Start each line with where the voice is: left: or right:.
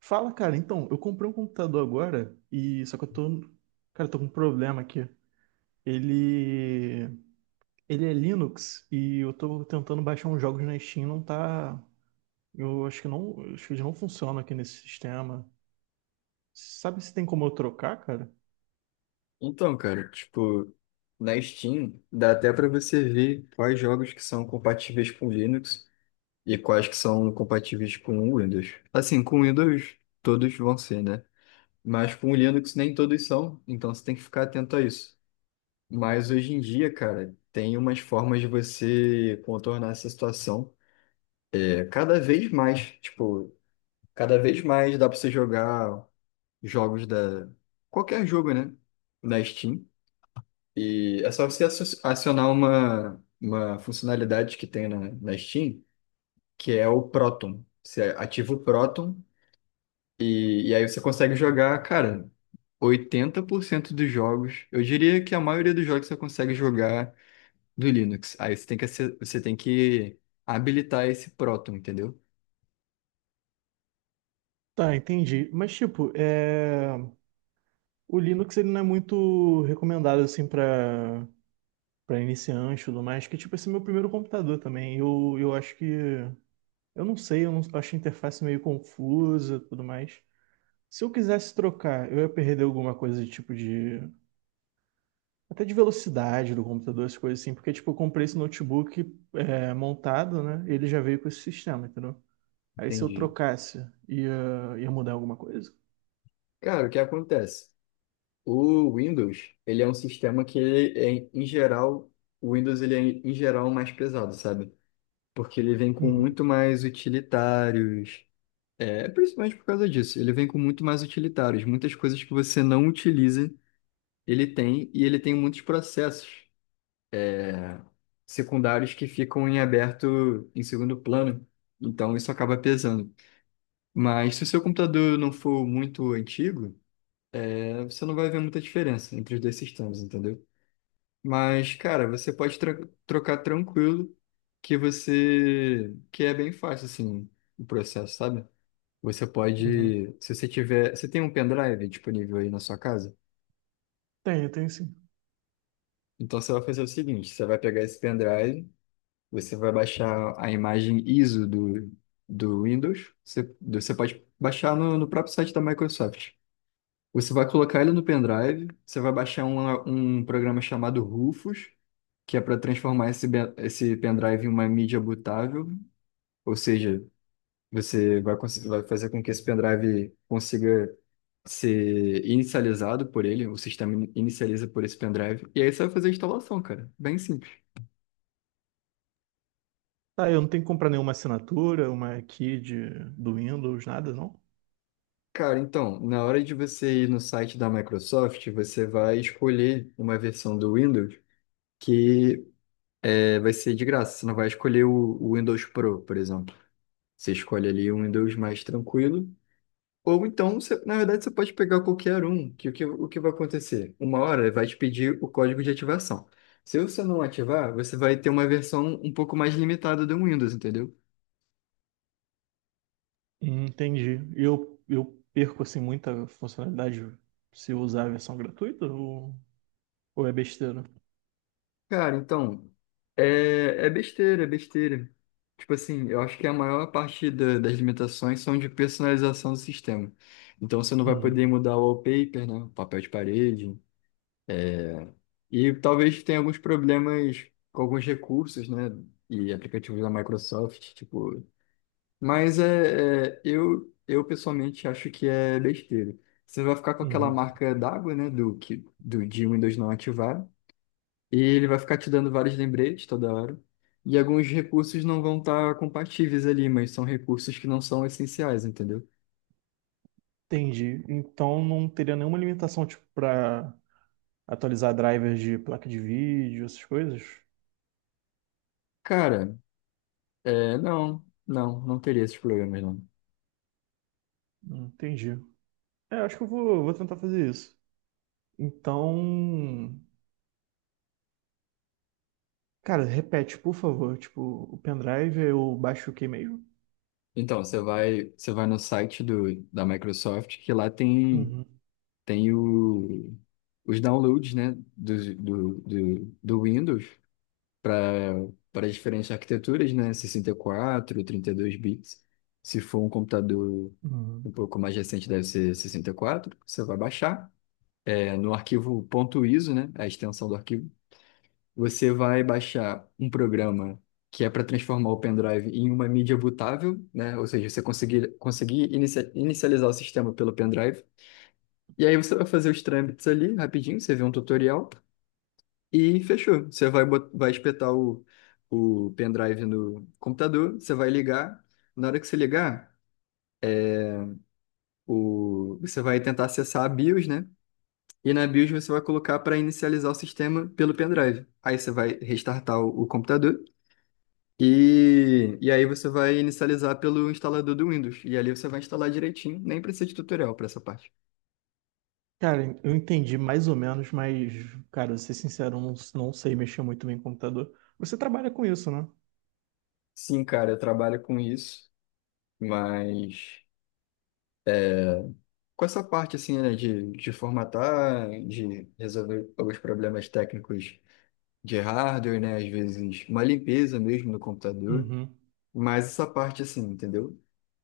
right: Fala, cara. Então, eu comprei um computador agora e só que eu tô, cara, eu tô com um problema aqui. Ele, ele é Linux e eu tô tentando baixar uns jogos na Steam, não tá, eu acho que não, acho que eles não funcionam aqui nesse sistema. Sabe se tem como eu trocar, cara?
left: Então, cara, tipo, na Steam dá até pra você ver quais jogos que são compatíveis com Linux e quais que são compatíveis com Windows. Assim, com Windows todos vão ser, né? Mas com Linux nem todos são, então você tem que ficar atento a isso. Mas hoje em dia, cara, tem umas formas de você contornar essa situação. Tipo, cada vez mais dá pra você jogar jogos da qualquer jogo, né? Na Steam. E é só você acionar uma funcionalidade que tem na Steam, que é o Proton. Você ativa o Proton e aí você consegue jogar, cara, 80% dos jogos. Eu diria que a maioria dos jogos você consegue jogar do Linux. Aí você tem que, você tem que habilitar esse Proton, entendeu?
right: Tá, entendi. Mas tipo, é, o Linux ele não é muito recomendado assim para iniciante e tudo mais, que tipo, esse é meu primeiro computador também. Eu acho que eu não sei, eu não, eu achei a interface meio confusa e tudo mais. Se eu quisesse trocar, eu ia perder alguma coisa de tipo de. Até de velocidade do computador, essas coisas assim, porque tipo, eu comprei esse notebook é, montado, né? E ele já veio com esse sistema, entendeu? Aí se eu
left: Entendi.
right: trocasse, ia, ia mudar alguma coisa?
left: Cara, o que acontece? O Windows, ele é um sistema que, ele é, em geral, O Windows ele é, em geral, mais pesado, sabe? Porque ele vem com
right: Uhum,
left: muito mais utilitários. É, principalmente por causa disso. Ele vem com muito mais utilitários. Muitas coisas que você não utiliza, ele tem, e ele tem muitos processos é, secundários que ficam em aberto em segundo plano. Então isso acaba pesando. Mas se o seu computador não for muito antigo, é, você não vai ver muita diferença entre os dois sistemas, entendeu? Mas, cara, você pode trocar tranquilo, que você que é bem fácil assim o processo, sabe? Você
right: uhum.
left: pode, se você tiver, você tem um pendrive disponível aí na sua casa?
right: Tenho, tenho sim.
left: Então você vai fazer o seguinte, você vai pegar esse pendrive, você vai baixar a imagem ISO do Windows, você pode baixar no próprio site da Microsoft. Você vai colocar ele no pendrive, você vai baixar um programa chamado Rufus, que é para transformar esse pendrive em uma mídia bootável, ou seja, você vai, vai fazer com que esse pendrive consiga ser inicializado por ele, o sistema inicializa por esse pendrive, e aí você vai fazer a instalação, cara. Bem simples.
right: Tá, eu não tenho que comprar nenhuma assinatura, uma key de, do Windows, nada, não?
left: Cara, então, na hora de você ir no site da Microsoft, você vai escolher uma versão do Windows que vai ser de graça. Você não vai escolher o Windows Pro, por exemplo. Você escolhe ali o Windows mais tranquilo. Ou então, você- na verdade, você pode pegar qualquer um, que o que o que vai acontecer? Uma hora ele vai te pedir o código de ativação. Se você não ativar, você vai ter uma versão um pouco mais limitada do Windows, entendeu?
right: Entendi. E eu perco assim muita funcionalidade se eu usar a versão gratuita? Ou... ou é besteira?
left: Cara, então, é besteira, é besteira. Tipo assim, eu acho que a maior parte das limitações são de personalização do sistema. Então, você não vai poder
right: Uhum.
left: mudar o wallpaper, né? O papel de parede. É, e talvez tenha alguns problemas com alguns recursos, né? E aplicativos da Microsoft, tipo. Mas eu pessoalmente acho que é besteira. Você vai ficar com aquela
right: Uhum.
left: marca d'água, né? Do que, do de Windows não ativar. E ele vai ficar te dando vários lembretes toda hora. E alguns recursos não vão estar compatíveis ali, mas são recursos que não são essenciais, entendeu?
right: Entendi. Então não teria nenhuma limitação tipo para atualizar drivers de placa de vídeo, essas coisas?
left: Cara, não teria esses problemas, não.
right: Entendi. É, acho que eu vou tentar fazer isso. Então, cara, repete, por favor. Tipo, o pendrive eu baixo o que mesmo?
left: Então, você vai você vai no site da Microsoft, que lá tem,
right: Uhum.
left: tem o, os downloads, né, do Windows para para as diferentes arquiteturas, né, 64, 32 bits. Se for um computador um
right: Uhum.
left: pouco mais recente, deve ser 64, você vai baixar. É, no arquivo .iso, né, a extensão do arquivo, você vai baixar um programa que é para transformar o pendrive em uma mídia bootável, né? Ou seja, você conseguir, inicializar o sistema pelo pendrive. E aí você vai fazer os trâmites ali rapidinho, você vê um tutorial e fechou. Você vai, vai espetar o pendrive no computador, você vai ligar. Na hora que você ligar, o, você vai tentar acessar a BIOS, né? E na BIOS você vai colocar para inicializar o sistema pelo pendrive. Aí você vai restartar o computador. E aí você vai inicializar pelo instalador do Windows. E ali você vai instalar direitinho, nem precisa de tutorial para essa parte.
right: Cara, eu entendi mais ou menos, mas, cara, vou ser sincero, eu não, não sei mexer muito bem em computador. Você trabalha com isso, né?
left: Sim, cara, eu trabalho com isso, mas com essa parte assim, né, de formatar, de resolver alguns problemas técnicos de hardware, né, às vezes uma limpeza mesmo no computador,
right: Uhum.
left: mas essa parte assim, entendeu?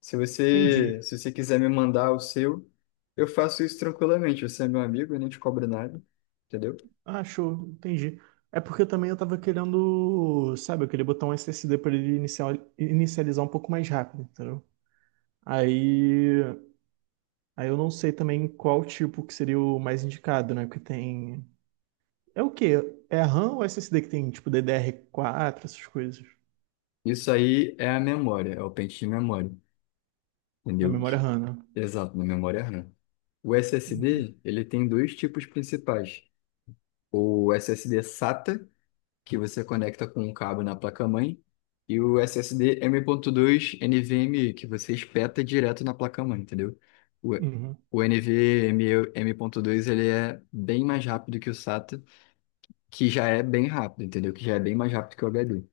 left: Se você,
right: Entendi.
left: se você quiser me mandar o seu, eu faço isso tranquilamente. Você é meu amigo, eu não te cobro nada, entendeu?
right: Ah, show, entendi. É porque também eu tava querendo, sabe, eu queria botar um SSD pra ele inicializar um pouco mais rápido, entendeu? Aí, aí eu não sei também qual tipo que seria o mais indicado, né? Porque tem. É o quê? É a RAM ou SSD que tem, tipo, DDR4, essas coisas?
left: Isso aí é a memória, é o pente de memória,
right: Da
left: entendeu?
right: memória
left: Que...
right: RAM, né?
left: Exato, na memória RAM. O
right: Entendi.
left: SSD, ele tem dois tipos principais. O SSD SATA, que você conecta com um cabo na placa-mãe, e o SSD M.2 NVMe, que você espeta direto na placa-mãe, entendeu? O
right: Uhum,
left: o NVMe M.2, ele é bem mais rápido que o SATA, que já é bem rápido, entendeu? Que já é bem mais rápido que o HD.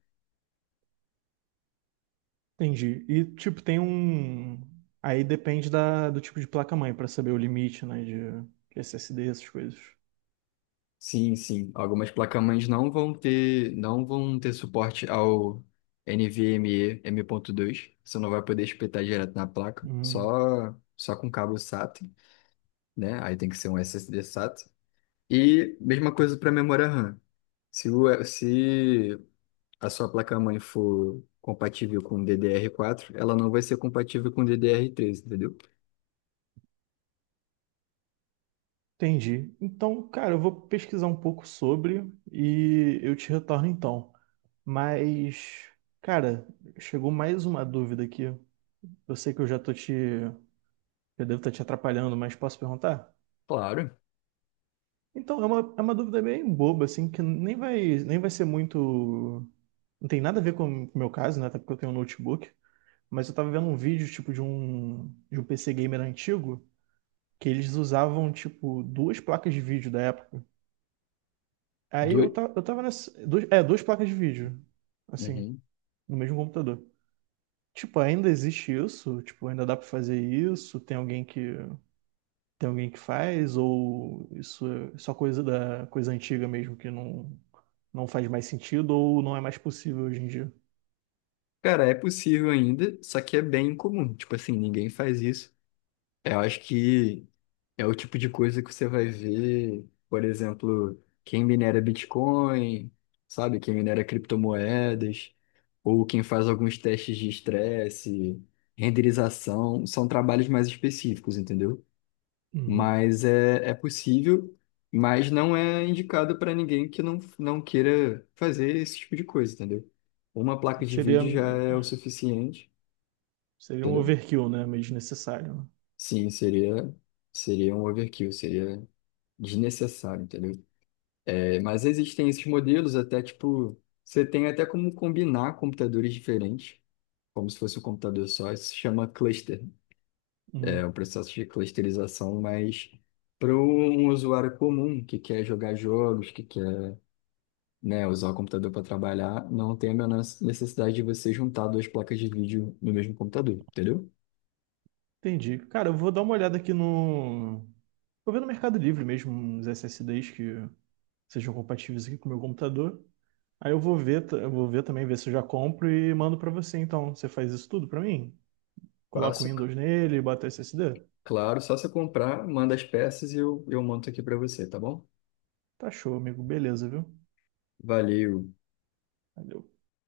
right: entendi. E, tipo, tem um. Aí depende da, do tipo de placa-mãe pra saber o limite, né? De SSD, essas coisas.
left: Sim, sim. Algumas placas mães não vão ter, não vão ter suporte ao NVMe M.2. Você não vai poder espetar direto na placa,
right: Uhum.
left: só com cabo SATA, né? Aí tem que ser um SSD SATA. E mesma coisa para memória RAM. Se, o, se a sua placa-mãe for compatível com DDR4, ela não vai ser compatível com DDR3, entendeu?
right: Entendi. Então, cara, eu vou pesquisar um pouco sobre e eu te retorno então. Mas, cara, chegou mais uma dúvida aqui. Eu sei que eu já tô te, eu devo estar te atrapalhando, mas posso perguntar?
left: Claro.
right: Então, é é uma dúvida bem boba, assim, que nem vai ser muito. Não tem nada a ver com o meu caso, né? Até porque eu tenho um notebook. Mas eu tava vendo um vídeo, tipo, de um PC gamer antigo, que eles usavam, tipo, duas placas de vídeo da época. Aí
left: Do...
right: eu, eu tava nessa. Duas, é, duas placas de vídeo, assim,
left: Uhum.
right: no mesmo computador. Tipo, ainda existe isso? Tipo, ainda dá pra fazer isso? Tem alguém que. Tem alguém que faz? Ou isso é só coisa da coisa antiga mesmo que não, não faz mais sentido ou não é mais possível hoje em dia?
left: Cara, é possível ainda, só que é bem incomum. Tipo assim, ninguém faz isso. Eu acho que é o tipo de coisa que você vai ver, por exemplo, quem minera Bitcoin, sabe? Quem minera criptomoedas, ou quem faz alguns testes de estresse, renderização, são trabalhos mais específicos, entendeu?
right: Uhum.
left: Mas é, é possível, mas não é indicado para ninguém que não, não queira fazer esse tipo de coisa, entendeu? Uma placa de
right: Seria,
left: vídeo já é o suficiente,
right: seria um
left: entendeu?
right: overkill, né? Meio desnecessário. Né?
left: Sim, seria um overkill, seria. Desnecessário, entendeu? É, mas existem esses modelos até, tipo, você tem até como combinar computadores diferentes, como se fosse um computador só, isso se chama cluster, né? É
right: Uhum.
left: um processo de clusterização, mas para um usuário comum que quer jogar jogos, que quer, né, usar o computador para trabalhar, não tem a menor necessidade de você juntar duas placas de vídeo no mesmo computador, entendeu?
right: Entendi. Cara, eu vou dar uma olhada aqui no. Vou ver no Mercado Livre mesmo uns SSDs que sejam compatíveis aqui com o meu computador. Aí eu vou ver, eu vou ver também, ver se eu já compro e mando pra você. Então, você faz isso tudo pra mim? Coloca o
left: Fácil,
right: Windows nele, e bota o SSD?
left: claro, só você comprar, manda as peças e eu monto aqui para você, tá bom?
right: Tá show, amigo. Beleza, viu?
left: Valeu.
right: Valeu.